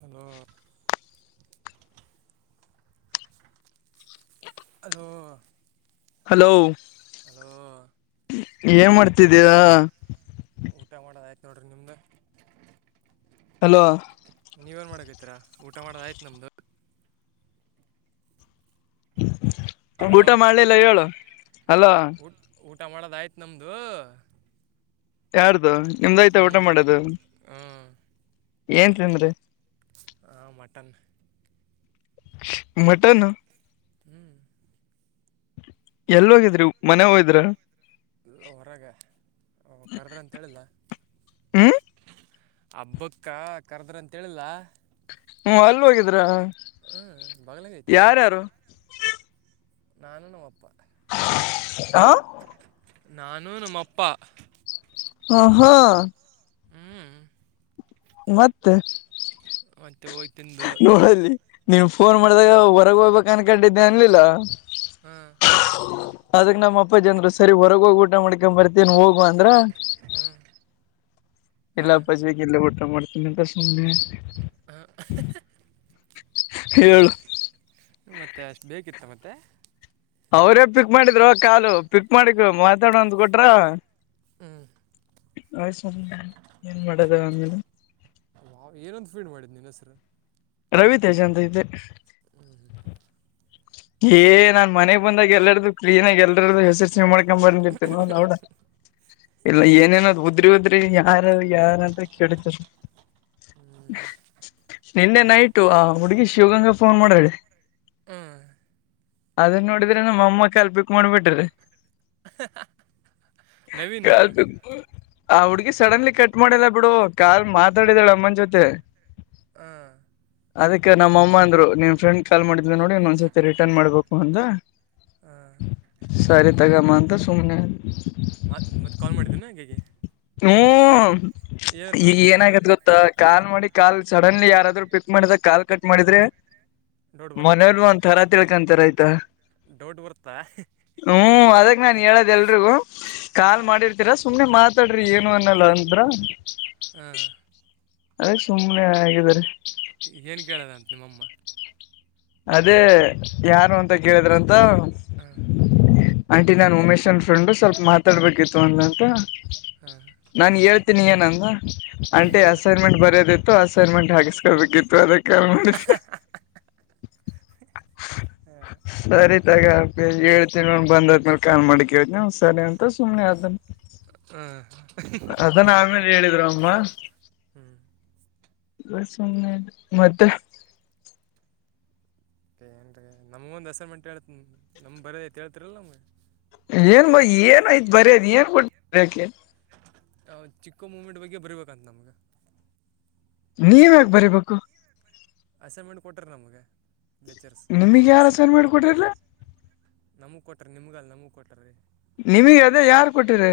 ಹಲೋರ್ [unintelligible] ಅದು ಹಲೋ ಏನ್ ಮಾಡ್ತಿದ್ದೀರಾ ಊಟ ಮಾಡೋದ ಆಯ್ತು ನೋಡ್ರಿ ನಿಮ್ದ ಹಲೋ ನೀವ ಏನ್ ಮಾಡಕೈತಿರಾ ಊಟ ಮಾಡೋದ ಆಯ್ತ ನಮ್ದು ಹಲೋ ಊಟ ಮಾಡ್ಲಿಲ್ಲ ಹೇಳು ಅಲ್ಲ ಊಟ ಊಟ ಮಾಡೋದ ಆಯ್ತು ನಮ್ದು ಯಾರ್ದು ನಿಮ್ದ ಆಯ್ತಾ ಊಟ ಮಾಡದು ಏನ್ೀನ್್ರಿ ಹ ಮಟನ್ ಮಟನ್ ಹ್ಮ್ ಎಲ್ ಹೋಗಿದ್ರಿ ಮನೆ ಹೋಗಿದ್ರ ಹೊರಗೆ ಕರೆದ್ರೆ ಅಂತೇಳಿಲ್ಲ ಹ್ಮ್ ಹಬ್ಬಕ್ಕ ಕರ್ದ್ರಂತೇಳಿಲ್ಲ ಹ್ಮ್ ಅಲ್ಲಿ ಹೋಗಿದ್ರಾ ಹ್ಮ್ ಬಗ್ಲಂಗ ಆಯ್ತದ ನಾನು ನವುಪ್ಪ ಹ ನಾನು ನಮ್ಮಪ್ಪ ಹ ಹಾ ಹ್ಞೂ ಮತ್ತೆ ಮತ್ತುತ್ತೆ ವಂದ ನೋಡಲ್ಲಿ ನೀನ್ ಫೋನ್ ಮಾಡ್ದಾಗ ಹೊರಗೆ ಹೋಗ್ಬೇಕ ಅನ್ಕೊಂಡಿದ್ದೆ ಅನ್ಲಿಲ್ಲ ಹಾಂ ಅದಕ್ ನಮ್ಮ ಅಪ್ಪ ಜನ್ರು ಸರಿ ಹೊರಗ ಹೋಗಿ ಊಟ ಮಾಡ್ಕೊ ಬರ್ತವಿ ೇನ್ ಹೋಗುವ ಅಂದ್ರ ಹ್ಞೂ ಹಾಂ ಎಲ್ಲಪ್ಪ ಜ ಇಲ್ಲ ಊಟ ಮಾಡತ ಎನೇಕ ಸನೆ ಹ ಹೇಳು ಮತ್ತೆ ಅಷ್ಟು ಬೇಕಿತ್ತು ಮತ್ತೆ ಅವ್ರೇ ಪಿಕ್ ಮಾಡಿದ್ರು ಕಾಲು ಪಿಕ್ ಮಾಡಿಕ್ ಮಾತಾಡೋಂದ್ ಕೊಟ್ರ ಹ್ಞೂ ಆಯ್ ಸುಮ ಏನ್ ಮಾಡದ ಆಮೇಲೆ ವ್ ಏನೊಂದು ಫೀಡ್ ಮಾಡಿದ್ ನಿ ಹೆಸರು ರವಿ ತೇಜಾಂತ ಇದ್ದೆ ಏ ನಾನ್ ಮನೆಗ್ ಬಂದಾಗ ಎಲ್ಲಾರ್ದು ಕ್ಲೀನಾಗ ಎಲ್ಲರ್ದು ಹೆಸರು ಸ ಮಾಡ್ ಬರ್ಂದಿತ್ತು ನ ನಡ ಇಲ್ಲ ಏನೇನದ್ ಉದ್ರಿ ಉದ್ರಿ ಯಾರ ಯಾರಂದ್ರ ಕೇಳತಾರ ನಿನ್ನೆ ನೈಟು ಆ ಹುಡುಗಿ ಶಿವಗಂಗಾ ಫೋನ್ ಮಾಡಾಿ ಹ ಅದನ್ ನೋಡಿದ್ರೆ ನಮ್ಮ ಅಮ್ಮ ಕಲ್ಪಿಕ್ ಮಾಡ್ಬಿಟ್ರಿ ಕ ನವೀನ್ ಆ ಹುಡ್ಗಿ ಸಡನ್ಲಿ ಕಟ್ ಮಾಡಲ್ಲ ಬಿಡು ಕಾಲ್ ಮಾತಾಡಿದಾಳ ಅಮ್ಮನ ಜೊತೆ ಹಾಂ ಅದಕ್ಕೆ ನಮ್ಮ ಅಮ್ಮ ಅಂದ್ರು ನಿನ್್ ಫ್ರೆಂಡ್ ಕಾಲ್ ಮಾಡಿದ್ ನೋಡಿ ಇನ್ನೊಂದ್ಸತಿ ಮತ್ತ ರಿಟರ್ನ್ ಮಾಡ್ಬೇಕು ಅಂದ ಹ ಸಾರ ತಗ ಮದ ಸುಮನೆ ಮತ್ ಮತ್ತೆ ಕಾಲ್ ಮಾಡಿದ್ದನು ಹಗೆ ಹ್ಮ್ ಈಗ ಅಂದ್ಲು ಅಂತ ಏನಗತ್ ಗೊತ್ತಾ ಕಾಲ್ ಮಾಡಿ ಕಾಲ್ ಚ ನನ್ ಯಾರಾದ್ರರು ಪಿಕ್ ಮಾಡಿದ ಕಾಲ್ ಕಟ್ ಮಾಡಿದ್ರೆ ಡೌಟ್ ಬರುತ್ತಾ ಮನೇಲ್ ಒಂದಥರ ತಿಳ್ಕೊಂತಾರ ಆಯ್ತಾ ಡೌಟ್ ಬರುತ್ತಾ ಹ್ಮು ಅದಕ್ ನಾನ್ ಹೇಳೊದ್ ಎಲ್ರಿಗೂ ಕಾಲ್ ಮಾಡಿರ್ತೀರ ಸುಮ್ನೆ ಮಾತ್ ತಾಡ್ರಿ ಏನು ಅನ್ನಲ್ಲ ಅಂದ್ರ. ಹಾಂ ಅದಕ್ ಸುಮ್ನೆ ಆಗಿದ್ದೆರೀ. ಏನ್ ಕೆಳ್ಯಾಳಂತ್ ನಿಮ್ಮ ಅಮ್ಮ. ಅದೇ ಯಾರು ಅಂತ ಕೇಳಿದ್ರಂತ. ಹ ಆಂಟಿ ನಾನ್ ಉಮೇಶನ್ ಫ್ರೆಂಡ್ ಸ್ವಲ್ಪ ಮಾತಾಡ್ಬೇಕಿತ್ತು ಅಂದಂತ. ಹಾಂ ನಾನ್ ಹೇಳ್ತೀನಿ ಏನಂದ ಆಂಟಿ ಅಸೈನ್ಮೆಂಟ್ ಬರಿಯೋದಿತ್ತು ತ್ತು ಅಸೈನ್ಮೆಂಟ್ ಹಗಿಸ್ಕೊಳ್ಬೇಕಿತ್ತು ಅದಕ [unintelligible] ಹಾಂ ಸರಿ ತಗೋ ಹೇಳ್ತನ ಬಂದ ಆದ್ಮೇ ಕಾ [unintelligible] ಸರಿ ಅಂತ ಸುಮ್ಮನೆ ಆದ. ಅದನ್ ಅವಂಗ್ ಹೇಳಿದ್ರು ಅಮ್ಮ. ಹ್ಞೂ [unintelligible] ಮತ್ತೆ. ನಮಗೊಂದ್ ಅಸೈನ್ಮೆಂಟ್ ಹೇಳ್ ನಮ್ಮ ಬರೇ ಅತ್ ಹೇಳ್ತೀರಲ್ಲ ನಮಗ್. ಏನ್ ಏನ್ ಐತಿ ಬರಿಯೋದ್ ಏನ್ ಕೊಟ್ಟ ಬರಿಯಕೆ. ಕೊಮ್ಮಿಡ್ ಬಗ್ಗೆ ಬರಿಬೇಕಂತ. ನೀವ್ ಯಾಕ್ ಬರಿಬೇಕು. ಅಸೈನ್ಮೆಂಟ್ ಕೊಟ್ರ ನಮ್ಗ. ನಿಮಗ್ ಯಾರ್ ಅಸೈನ್ಮೆಂಟ್ ಕೊಟ್ರಲೇ. ನಿಮಗ್ ಅಲ್ಲ ನಮಗ್ ಕೊಟ್ಟಾರ್. ನಿಮಗ ಅದೇ ಯಾರ್ ಕೊಟ್ಟರ್.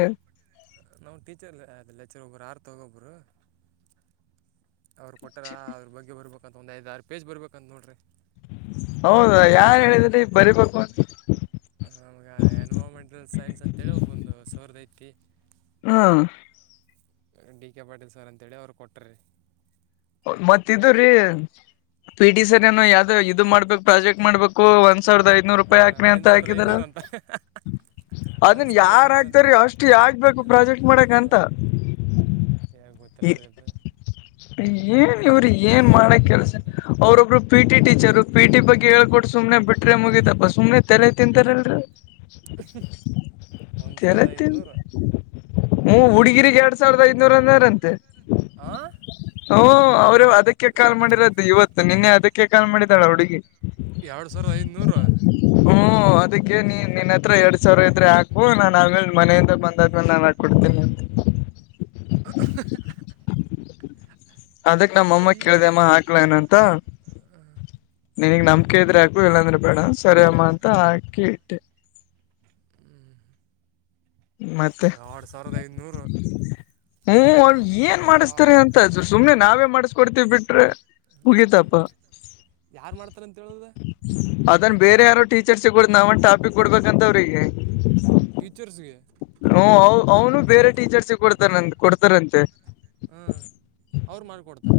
ತಗೊಬರು ಅವ್ರು ಕೊಟ್ಟಾರ ಅವ್ರ ಬಗ್ಗೆ ಬರೀಬೇಕ. ಒಂದ್, ಐದ್, ಆರ್ ಪೇಜ್ ಬರೀಬೇಕಂತ ನೋಡ್ರಿ. ಹೌದ ಯಾರ್ ಹೇಳಿದ್ರಿ ಬರಿಬೇಕು ಅಂತ. ನಮ್ಗ ಎನ್ವಾರಮೆಂಟಲ್ ಸೈನ್ಸ್ ಅಂತ ಹೇಳಿ ಒಬ್ಬಂದ್ ಸರ್ದ ಐತಿ. ಆ ಡಿ-ಕೆ ಪಾಟೀಲ್ ಸರ್ ಅಂತೇಳಿ ಅವ್ರು ಕೊಟ್ಟಿರಿ. ಮತ್ತ್ ಇದುರಿ ಪಿಟಿ ಹ್ಞೂ ಸರ್ ಏನೋ ಯಾರ್ದೋ ಇದು ಮಾಡಬೇಕು ಪ್ರಾಜೆಕ್ಟ್ ಮಾಡ್ಬೇಕು ಒಂದ್ ಸಾವಿರದ ಐದ್ನೂರು ರೂಪಾಯಿ ಹಾಕ್ರೀ ಐದು ಅಂತ ಸಾವಿರದ ಹಾಕಿದಾರೇ ಐದುನೂರು ಅಂತ ಒಂದು ಅದನ್ ಸಾವಿರದ ಯಾರ್ ಐದುನೂರು ಅಂತ್ರಿ ಹಾಕ್ತಾರೀ ಅಷ್ಟ ಯಾಕ್ಬೇಕು ಪ್ರಾಜೆಕ್ಟ್ ಮಾಡಾಕಂತ. ಗೊತ್ತಿಲ್ರಿ ಅದ. ಏನ್ ಇವರು ಏನ್ ಮಾಡಾಕ್ ಕೆಲ್ಸ ಅವ್ರ್ ಒಬ್ಬರು ಪಿಟಿ ಟೀಚರು ಪಿಟಿ ಬಗ್ಗೆ ಹೇಳ್ಕೋಟ್ಟ್ ಬಿಟ್ರೆ ಮುಗೀತಪ್ಪಾ ಸುಮನೆ ತಲೆ ತಿಂತಾರರಲ್ರಿ ಒಂದ್ ಸಾವಿರದ ಐದ್ನೂರ್. ಹ್ಮು ಹುಡುಗಿರಿಗ್ ಎರಡ್ ಸಾವಿರದ ಐದನ್ನೂರು ಅಂದಾರಂತೆ. ಹಾಂ ಹು ಅವರು ಅದಕ್ಕೆ ಕಾಲ್ ಮಾಡಿರೋದು ಇವತ್ತು ನಿನ್ನೆ ಅದಕ್ಕೆ ಕಾಲ್ ಮಾಡಿದಾಳ ಆ ಹುಡುಗಿ. ಎರಡು ಸಾವಿರ ಐದನ್ನೂರ. ಹು ಅದಕ್ಕೆ ನೀ ನಿನ್ನ ಹತ್ರ ಎರಡ್ ಸಾವಿರ ಇದ್ರೆ ಹಾಕು ನಾನ್ ಆಮೇಲೆ ಮನೆಯಿಂದ ಬಂದಾದ್ಮೇಲೆ ನಾನ ಹಾಕಿ ಕೊಡ್ತೀನಿ [unintelligible] ಅದಕ್ ನಮ್ಮಮ್ಮ ಅಯ್ಯೇ ಕೇಳಿದೆಮ್ಮ ಹಾಕ್ಲೇನ್ ಅಂತ ನಿನಗ್ ನಂಬಿಕೆ ಇದ್ರೆ ಹಾಕು ಇಲ್ಲಾಂದ್ರೆ ಬೇಡ ಸರಿ ಅಮ್ಮ ಅಂತ ಹಾಕಿ ಇಟ್ಟೆ. ಎರಡು ಸಾವಿರದ ಐದನ್ನೂರು ಹ್ಮು ಅವ್ ಏನ್ ಮಾಡಿಸ್ತಾರೆ ಅಂತ ಸುಮ್ನೆ ನಾವೇ ಮಾಡಿಸಕೊಡ್ತ ಬಿಟ್ರೆ ಮುಗಿತಪ್ಪ ಯಾರು ಮಾಡ್ತಾರಂತ ಹೇಳೋದು ಅದ್ ಅದನ್ ಬೇರೆ ಯಾರೋ ಟೀಚರ್ಸ್ಗೋಲಿಗ್ ನಾವ್ ಟಾಪಿಕ್ ಕೊಡ್ಬೇಕಂತ ಅವರಿಗೆ. ಟೀಚರ್ಸ್ಗೆ ಹು ಅವ್ ಅವನು ಬೇರೆ ಟೀಚರ್ಸ್ಗೆ ಕೊಡ್ತಾರ ಕೊಡ್ತಾರಂತೆ. ಹಾ ಅವ್ರ ಮಾಡಕೊಡ್ತಾರ.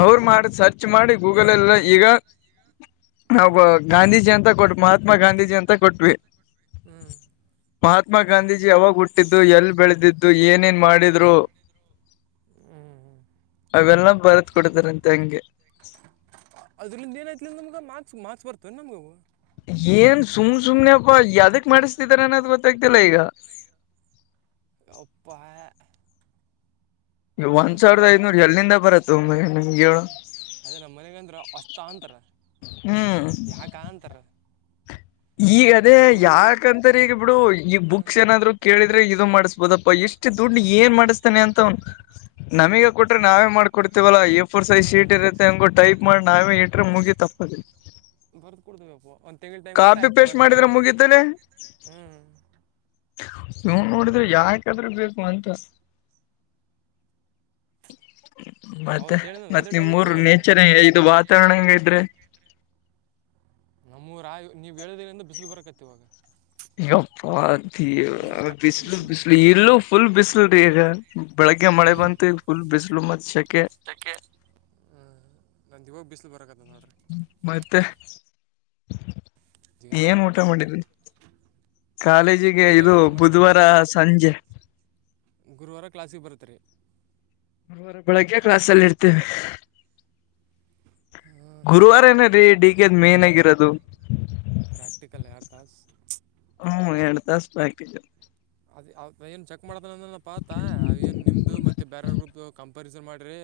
ಅವರ ಮಾಡಿ ಸರ್ಚ್ ಮಾಡಿ ಗೂಗಲ್ಲ್ ಎಲ್ಲಾ ಈಗ ಒಬ್ಬ ಗಾಂಧೀಜಿ ಅಂತ ಕೊಟ್ ಮಹಾತ್ಮ ಗಾಂಧೀಜಿ ಅಂತ ಕೊಟ್ವಿ. ಹ್ಮ್ ಮಹಾತ್ಮ ಗಾಂಧೀಜಿ ಯಾವಾಗ ಹುಟ್ಟಿದ್ದು ಎಲ್ ಬೆಳೆದಿದ್ದು ಏನೇನ್ ಮಾಡಿದ್ರು ಹ್ಞೂ ಹ್ಞೂ ಅವೆಲ್ಲ ಬರ್ದ ಕೊಡ್ತಾರಂತ ಹೆಂಗೆ ಆದ್ದರಿಂದ ಏನಾಯ್ತಿ ನಮ್ ಮಾರ್ಕ್ಸ್ ಮಾರ್ಕ್ಸ್ ಬರ್ತವ ನಮಗೂ ಏನ್ ಸುಮ್ ಸುಮ್ನೆ ಅಪ ಯಾವ್ದಕ್ ಮಾಡಿಸ್ತಿದಾರ ಅನ್ನೋದು ಗೊತ್ತಾಗ್ತಿಲ್ಲ ಈಗ ಯಪ್ಪಾ ಒಂದ್ ಒಂದು ಸಾವಿರದ ಐದು ಐದನೂರು ಎಲ್ಲಿಂದ ಬರತ್ತು ನಿಮ್ಗೆ ಹೇಳು ತಕೊಂತರ ಹ್ಮ್ ಯಾಕ ಅಂತಾರ ಈಗ ಅದೇ ಯಾಕಂತ್ರ ಈಗ ಬಿಡು ಈ ಹ್ಞೂ ಬುಕ್ಸ್ ಏನಾದ್ರು ಕೇಳಿದ್ರೆ ಇದು ಮಾಡಸ್ಬೋದಪ್ಪ ಇಷ್ಟ್ ಇಷ್ಟು ದುಡ್ಡು ಏನ್ ಮಾಡಿಸ್ತಾನನೆ ಅಂತ ನಮಗ ಕೊಟ್ರೆ ನಾವೇ ಮಾಡ್ಕೊಡ್ತೀವಲ್ಲ ಎ ಫೋರ್ ಸೈಜ್ ಹ್ಞೂ ಶೀಟ್ ಇರುತ್ತೆ ಹಂಗೂ ಟೈಪ್ ಮಾಡಿ ನಾವೇ ಇಟ್ರೆ ಮುಗಿತಪ್ಪ ಬರ್ದಕೊಡ್ದೇವಪ್ಪ ಕಾಪಿ ಪೇಸ್ಟ್ ಮಾಡಿದ್ರೆ ಮುಗಿದ್ದಲೆ ಹ್ಞೂ ನೀವು ನೋಡಿದ್ರೆ ಯಾಕಾದ್ರ ಬೇಕು ಅಂತ ಮತ್ತೆ ಅವತ್ತು ಹೇಳಿದ್ನಲ್ಲ ಮತ್ತ್ ಅದೇ ನಿಮ್ ಟಾಪಿಕ್ ಊರು ಎಲ್ಲ ಅವತ್ತು ನೇಚರ್ ಇದು ವಾತಾವರಣ ಹೆಂಗ್ ಅಯ್ತ್ರಿ ನಮ್ಮೂರ ನೀವ್ ಹೇಳೋದ್ರಿಂದ ಬಿಸಿಲು ಬರಕತಿ ಇವಾಗ ಯಪ್ಪಾ ಅಯ್ಯೋ ಬಿಸಿಲು ಬಿಸಿಲು ಬ ಇಲ್ಲೂ ಫುಲ್ ಬಿಸಿಲು ರೀ ಈಗ ಬೆಳಗ್ಗೆ ಮಳೆ ಬಂತು ಈಗ ಫುಲ್ ಬಿಸಿಲು ಮತ್ತೆ ಶೇಕೆ ಈವಾಗ ಬಿಸಲು ಬರಕತದ ನೋಡ ಮತ್ತೆ ಜಿಗೆ ಏನ್ ಊಟ ಮಾಡಿದ್ರಿ ಕಾಲೇಜಿಗೆ ಊಟ ಇದು ಹೇಳಿಲ್ಲ ಮಟನ್ ಬುಧವಾರ ಸಂಜೆ ಗುರುವಾರ ಕ್ಲಾಸಿಗೆ ಬರ್ತೀರಾ ಅವರ ಬೆಳಗ್ಗೆ ಕ್ಲಾಸಲ್ಲಿ ಇರ್ತೀವಿ ಹಾಂ ಗುರುವಾರ ಹಾಂ ಏನರೀ ಡಿ ಕೆ ಮೇನ್ ಆಗಿರೋದು ಪ್ರಾಕ್ಟಿಕಲ್ ಯಾರ್ದ ಹ್ಮ ಎರಡುತಾಸ ಪ್ರಟಿಕಲ್ ಅದ್ ಏನ್ ಚೆಕ್ ಮಾಡ್ತಾನ ಅಂದ ಪಾತ ಅವ ಏನ್ ನಿಮ್ದು ಮತ್ತೆ ಬೇರ್ರ ಗ್ರೂಪ್ದು ಕಂಪಾರಿಸನ್ ಮಾಡಿರಿ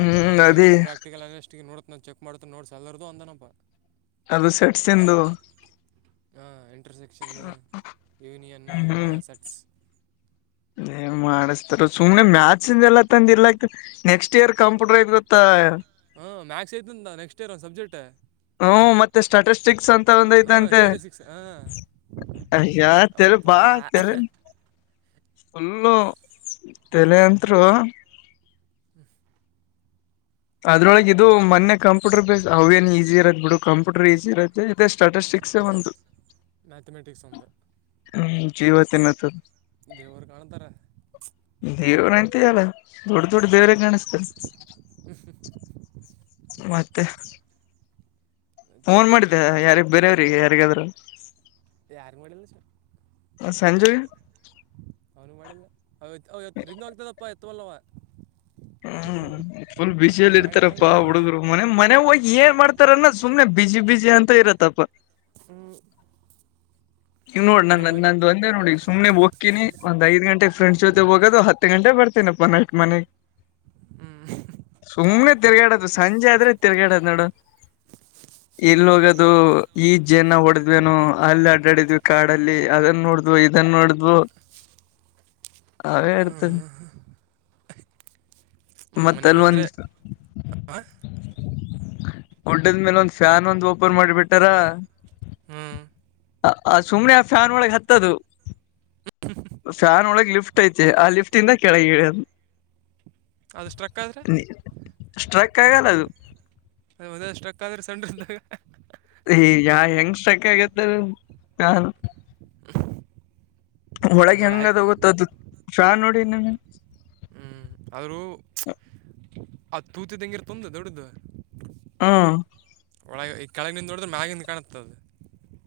ಮತ್ತೆ ನಾನು ಅದೇ ನೆಕ್ಸ್ಟ್ ಪ್ರಾಕ್ಟಿಕಲ್ ಆಗಸ್ಟಿಗೆ ನೋಡ್ ಚೆಕ್ ಮಾಡ್ತೀನಿ ನೋಟ್ಸ್ ಎಲ್ಲರದು ಅಂದನಪ್ಪ. ಅದು ಸೆಟ್ಸನ್ದು ಹಾಂ ಇಂಟರ್ಸೆಕ್ಷಕ್ಷನ್ನು ಯವನಿಯನ್ನು ಹ್ಮ್ ಹಾ ಹ್ಮ್ ಸಟ್ಸ್ ಏನ್ [inaudible] ಮಾಡಿಸ್ತಾರ ಸುಮ್ನೆ ಮ್ಯಾಥ್ಸಂದ ಎಲ್ಲಾ ತಂದ ಇಲ್ಲ ಆಗ್ತ ನೆಕ್ಸ್ಟ್ ಇಯರ್ ಕಂಪ್ಯೂಟರ್ ಐತ್ ಗೊತ್ತಾ ಹ್ಮ್ ಮಾಥ್ಸ್ ಐತಂದ ನೆಕ್ಸ್ಟ್ ಇಯರ್ ಸಬ್ಜೆಕ್ಟ್ ಮತ್ತ ಸ್ಟೇಸ್ಟಿಕ್ಸ್ ಅಂತ ಒಂದ ಹಾಂ ಐತಂತೆ ಸ್ಟ್ಯಾಟಿಸ್ಟಿಕ್ಸ್ ಹಾಂ ಅಯಾ ತರೆ ಅಪ್ಪ ಬಾ ತರೆ ಫುಲ್ಲು ತಲೆತ್ರು ಅದ್ರೊಳಗೆ ಇದು ಮೊನ್ನೆ ಕಂಪ್ಯೂಟರ್ ಬೇಸ್ ಅವೇನು ಈಸಿ ಇರತ್ತ ಬಿಡು ಕಂಪ್ಯೂಟರ್ ಈಸಿ ಇರತ್ತೆ ಮತ್ತೆ ಸ್ಟೇಸ್ಟಿಕ್ಸ್ ಒಂದು ಮ್ಯಾಥಮೆಟಿಕ್ಸ್ ಒಂದು ಹ್ಞ ಜೀವತ್ತಿನತ ದವರ ಕಾಣಂತರ ದೇವ ನತಿ ಯಲ್ಲ ದೊಡ್ಡ ದೊಡ್ಡ ದೇವರ ಗಾಣಿಸತ ಮತ್ತೆ ಮತ್ತೆ ಫೋನ್ ಏನಿಲ್ಲ ಮಾಡಿದ್ದೆ ನೋಡಪ್ಪ ಯಾರಿಗ್ ಬೇರೆಯವ್ರಿಗೆ ಯಾರಿಗಾದ್ರರು ಯಾರಿಗೆ ಮಾಡಿಲ್ಲ ಸರ್ ಸಂಜು ಅವತ್ತ್ ರಿಂಗ್ ಆಗ್ತದಪ್ಪ ಎತ್ತವಲ್ಲವ ಹ್ಮ ಫುಲ್ ನೀನು ಬ್ಯುಸಿಯಲ್ಲಿ ಮಾಡಿದ ಮ್ಯಾಗ ಇಡ್ತಾರಪ್ಪಾ ಅವ್ನಿಗೆ ಮಾಡಿದ್ದೆ ಹುಡುಗರು ಮನೆ ಮನೆ ಅವ್ರು ಹೋಗಿ ಏನ್ ಮಾಡ್ತಾರನ್ನ ಸುಮ್ಮ್ನೆ ಬ್ಯುಸಿ ಬ್ಯುಸಿ ಅಂತ ಇರತ್ತಪ್ಪ ಹ್ಮ ನೀವ ನೋಡ ನ ನಂದ ಒಂದೇ ನೋಡ ಸುಮ್ಮನೆ ಹೋಕ್ಕಿನಿ ಒಂದ್ಐದ್ ಗಂಟೆ ಫ್ರೆಂಡ್ಸ್ ಜೊತೆ ಹೋಗೋದು ಹತ್ ಹತ್ತು ಗಂಟೆ ಬರ್ತೀನಪ್ಪ ನೈಟ್ ಮನೆಗೆ ಹ್ಞೂ ಸುಮ್ನೆ ತಿರ್ಗಾಡದು ಸಂಜೆ ಆದ್ರೆ ತಿರ್ಗಾಡದ್ ನೋಡು ಎಲ್ಲಿ ಹೋಗದು ಈ ಜನ ಹೊಡೆದ್ವೇನು ಅಲ್ಲಿ ಕಡಿದ್ವಿ ಕಾಡಲ್ಲಿ ಅದನ್ನ ನೋಡಿದ್ವು ಇದನ್ನು ನೋಡಿದ್ವು ಅವೇ ಅಡ್ತ ಮು ಮನಿಬದ್ರೆ ಒಂದ್ ಹ ಉಡ್ಡದ್ಮೇಲೆ ಒಂದ್ ಫ್ಯಾನ್ ಒಂದ್ ಓಪನ್ ಮಾಡಿಬಿಟ್ಟಾರ ಹ್ಮ ಆ ಸುಮ್ನೆ ಆ ಫ್ಯಾನ್ ಒಳಗೆ ಹತ್ತದು ಫ್ಯಾನ್ ಒಳಗ ಲಿಫ್ಟ ಲಿಫ್ಟ್ ಐತೆ ಆ ಲಿಫ್ಟ್ ಇಂದ ಕೆಳಗೆ ಇಳೆದ ಅದು ಸ್ಟ್ರಕ್ ಆದರೆೆ ತೆಗೆದಾಕೋದು ಅದ ಒಂದ ಸ್ಟ್ರಕ್ ಆದ್ರೆ ಸಣ್ಣದ ಈ ಎಂಗ್ ಸ್ಟ್ರಕ್ ಆಗಿತ್ತು ಅದು [unintelligible] ಒಳಗೆ ಒಂದೊಳ್ಳೆ ಆಯ್ತು ಹಂಗದೋಗುತ್ತ ಅದು ಶಾ ನೋಡಿ ನಿ ಹ್ಮ್ ಆದ್ರೂ ಆ ತೂತ ತಂಗಿರ್ ತೊಂದು ದೊಡ್ಡ್ದ ಹಾ ಕೆಳಗಿನಿಂದ ನೋಡಿದ್ರೆ ಮ್ಯಾಗಿಂದ ಕಾಣತ್ತ ಅದ್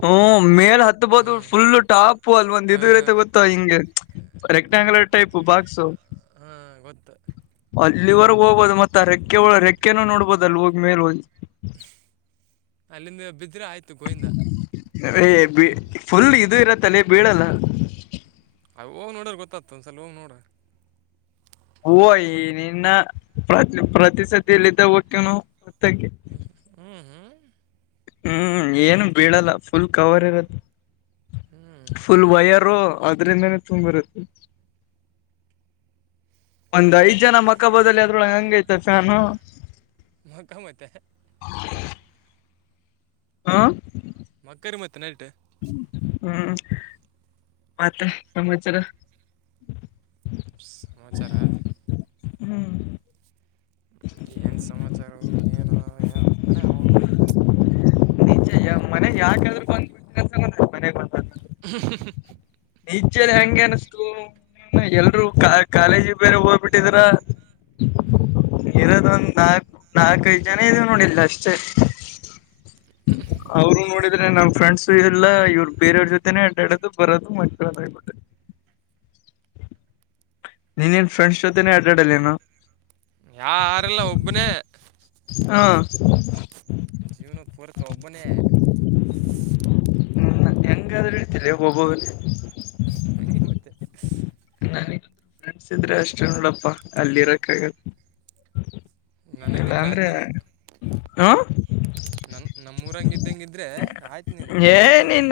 ಹ್ಮ ಮೇಲ್ ಹತ್ಬೋದು ಫುಲ್ ಟಾಪು ಅಲ್ ಒಂದ್ ಇದು ಇರತೆ ಹಾಂ ಗೊತ್ತಾ ಹಿಂಗೆ ರೆಕ್ಟಾಂಗುಲರ್ ಟೈಪ್ ಬಾಕ್ಸು ಹಾಂ ಗೊತ್ತು ಅಲ್ಲಿವರೆಗೆ ಹೋಗ್ಬೋದು ಮತ್ತ ಆ ರೆಕ್ಕೆ ಒಳ ರೆಕ್ಕೆನ ನೋಡ್ಬೋದು ಅಲ್ಲಿ ಹೋಗಿ ಮೇಲೆ ಹೋಗಿ ಅಲ್ಲಿಂದ ಬಿದ್ರೆ ಆಯ್ತು ಗೋವಿಂದ ಏ ಫುಲ್ ಇದು ಇರತ್ತಲ್ಲ ಬೀಳಲ್ಲ ಹೋಗ ನೋಡ್ರ ಗೊತ್ತ ಒಂದಸಲ ಹೋಗ ನೋಡು ಓ ನಿನ್ನ ಪ್ರತಿ ಪ್ರತಿ ಸತಿಯಲ್ಲಿದ್ದ ಹೊಕ್ಕಿವಿ ನಾವು ತ್ಯ ಹ್ಞೂ ಹ್ಞೂ ಹ್ಮ್ ಏನು ಬೀಳಲ್ಲ ಫುಲ್ ಕವರ್ ಇರತ್ತ ಹ್ಮ್ ಫುಲ್ ವಯರು ಅದ್ರಿಂದನೇ ತುಂಬರುತ್ತೆ ಒಂದ್ ಐದ್ ಜನ ಮಕ್ಕ ಬದಲಿ ಅದ್ರೊಳಗೆ ಹಂಗೈ್ತ ಫಾನು ಮತ್ತ ಮತ್ತ ಹಾ ಮಕ್ಕರಿ ಮತ್ತೆ ನೆೇಟೆ ಹ್ಮ್ ಮತ್ತೆ ಸಮಚಾರ ಸಮಾಚಾರ ಹ್ಮ್ ಏನ್ ಸಮಾಚಾರವು ಕ ನಾ ಅರ [unintelligible] ಮನೆ ಯಾಕೆಾದ್ರರು ಬಂದ್ಬಸ ಮನೆ ಬ [inaudible] ಹ ನಿಚಲಿ ಹಂಗೆ ಅನಿಸರು ಎಲ್ರು ಕಾಲೇಜಿ ಬೇರೆ ಹೋಗ್ಬಿಟ್ಟಿದ್ರ ಹ್ಮ್ ಇರೋದ ಒಂದ ನಾ ನಾಕೈದು ಜನ ಇದ ನೋಡಿಿಲ್ಲ ಅಷ್ಟೇ ಅವರು ನೋಡಿ ನಮ್ ಫ್ರೆಂಡ್ಸ್ ಇಲ್ಲ ಇವ್ರು ಬೇರೆಯ್ರ ಜೊತೆೇ ಅಡೋದು ಬರೋದು ಮ್ಕೋದ ಆಗ್ಬಿಟ್ಟೆ [unintelligible] ನೀನ್ೇನ್ ಫ್ರೆಂಡ್ಸ್ ಜೊತೆನೆೇ ಆಡಾಡಲ್ಲನ ಯಾ ಯಾರಲ್ಲ ಒಬ್ಬನೇ ಹಾ ಜೀವನ ಪರತ ಒಬ್ಬನೇ ಎಂಂಗ ಅದ ಎತಿಲ್ಲ ಒಬೋ ನ ಮತ್ತೆ ಫ್ರೆಂಡ್ಸ್ ಇದ್ರೆ ಅಷ್ಟೇ ನೋಡಪ್ಪಾ ಅಲ್ಲಿರಕ್ಕಲ್ ನನಗಿದ್ರತ್ ನಿಿನ ಹಾ ನನ್ ನಮ್ಮೂರಂಗ ಇದಂಗ ಇದ್ರೆ ಆಯ್ತು ನೀನ್ ಮನಗ್ ಹೋಗಲ್ ನೀನು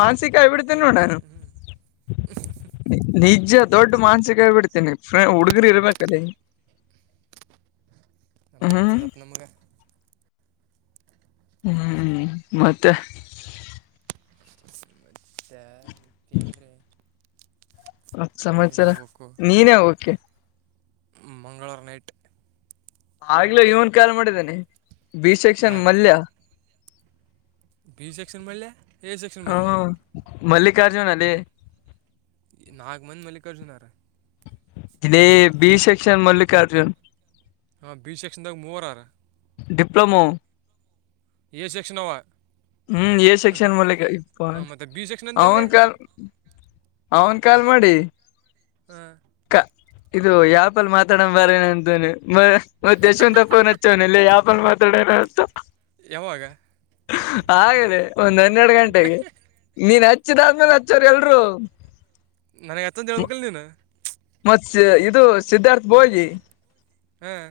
ಮಾನಸಿಕವಡ್ ತನ್ನೆ ಉೊಂಡಾನು ನಿಜ ದೊಡ್ಡ ಮಾನ್ಸಿಕ ಬಿಡ್ತೀನಿ ಊಡುಗರಿ ಇರಬೇಕಕ್ಕಲ್ಲೇ ನಮ್ಮ ಮಡತದಪ್ಪ ನಮಗೆ ಹ್ಮ್ ಮತ್ತೆ ಮ ಸೆ ಕೇಂದ್ರ ಮತ್ತ್ ಸಮಾಚಾರ ನೀನೇ ಹೋಗಕೆ ಮಂಗಳವಾರ ನೈಟ್ ಆಗ್ಲೇ ಇವನ್ ಕಾಲ್ ಮಾಡಿದ್ದೇಾನನೆ ಬಿ ಸೆಕ್ಷನ್ ಯಾರು ಮಲ್ಯ ಬಿ ಸೆಕ್ಷನ್ ಮಲೆೆ ಎ ಸೆಕ್ಷನ್ ಹ್ಮ ಮಲೆ ಮಲ್ಲಿಕಾರ್ಜುನ್ ಅಲ್ಲಿ ನಾಗ ಮಂದಿ ಮಲ್ಲಿಕಾರ್ಜುನರ ಇ ಬಿಿ ಸೆಕ್ಷನ್ ಮಲ್ಲಿಕಾರ್ಜುನ್ ಹಾ ಬಿ ಸೆಕ್ಷನ್ದಾಗ ಮೂವಾರ ಡಿಪ್ಲೊಮೋ ಸೆಕ್ಷಣವಾ ಹ್ಮ್ ಎ ಸೆಕ್ಷನ್ ಮೂಲಕ ಇಪ್ಪ ಆ, ಮತ್ತೆ ಬಿ ಸೆಕ್ಷನ್ ಅಂತಲ್ಲೇ ಅವನ್ ಕ ಅವನ್ ಕಾಲ್ ಮಾಡಿ ಹ್ಮ ಕ ಇದು ಯಾಪಲ್ ಮಾತಾಡ ಬಾರೇಏನ ಅಂತನ ಮತ್ತ ಯಶವಂತ ಫೋನ್ ಹಚ್ಚವನ ಇಲ್ಲ ಯಾಪಲ್ ಡನಂತ ಯಾವಾಗ ಹಾಗದೆ ಒಂದ್ ಹನ್ನೆರಡು ಗಂಟೆಗೆ ನೀನ್ ಹಚ್ಚಿದಾದ್ಮೇಲೆ ಹಚ್ಚೋ್ರ ಎಲ್ರು ನನಗೆ ಅತ್ತಂದು ಹಳ್ಬೇಕಲ್ ನೀನು ಮತ್ ಇದು ಸಿದ್ಧಾರ್ಥ ಬೋಗಿ ಹಾಂ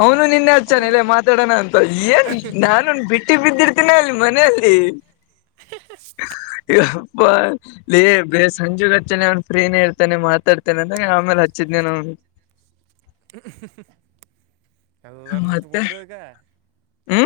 ಅವನು ನಿನ್ನೆ ಅವನು ಹಚ್ಚಾನಲ್ಲ ಮಾತಾಡೋಣ ಅಂತ ಏನ್ ನಾನು ಬಿಟ್ಟಿ ಬಿದ್ದಿರ್ ತ್ತಿನಲ್ಲಿ ಮನೆಯಲ್ಲಿ [inaudible] ಪ್ಪ ಬೇ ಸಂಜುಗ ಹಚ್ಚನ ಅವನ್ ಫ್ರೀನೇ ಇರ್ತಾನೆ ಮಾತಾಡ್ತ ಮಂದಗೆ ಆಮೇಲೆ ಹಚ್ಚಿದ್ನೇ ನ ಎಲ್ಲರ ನಿಂತುಬಟ್ರದಕ್ಕ ಹ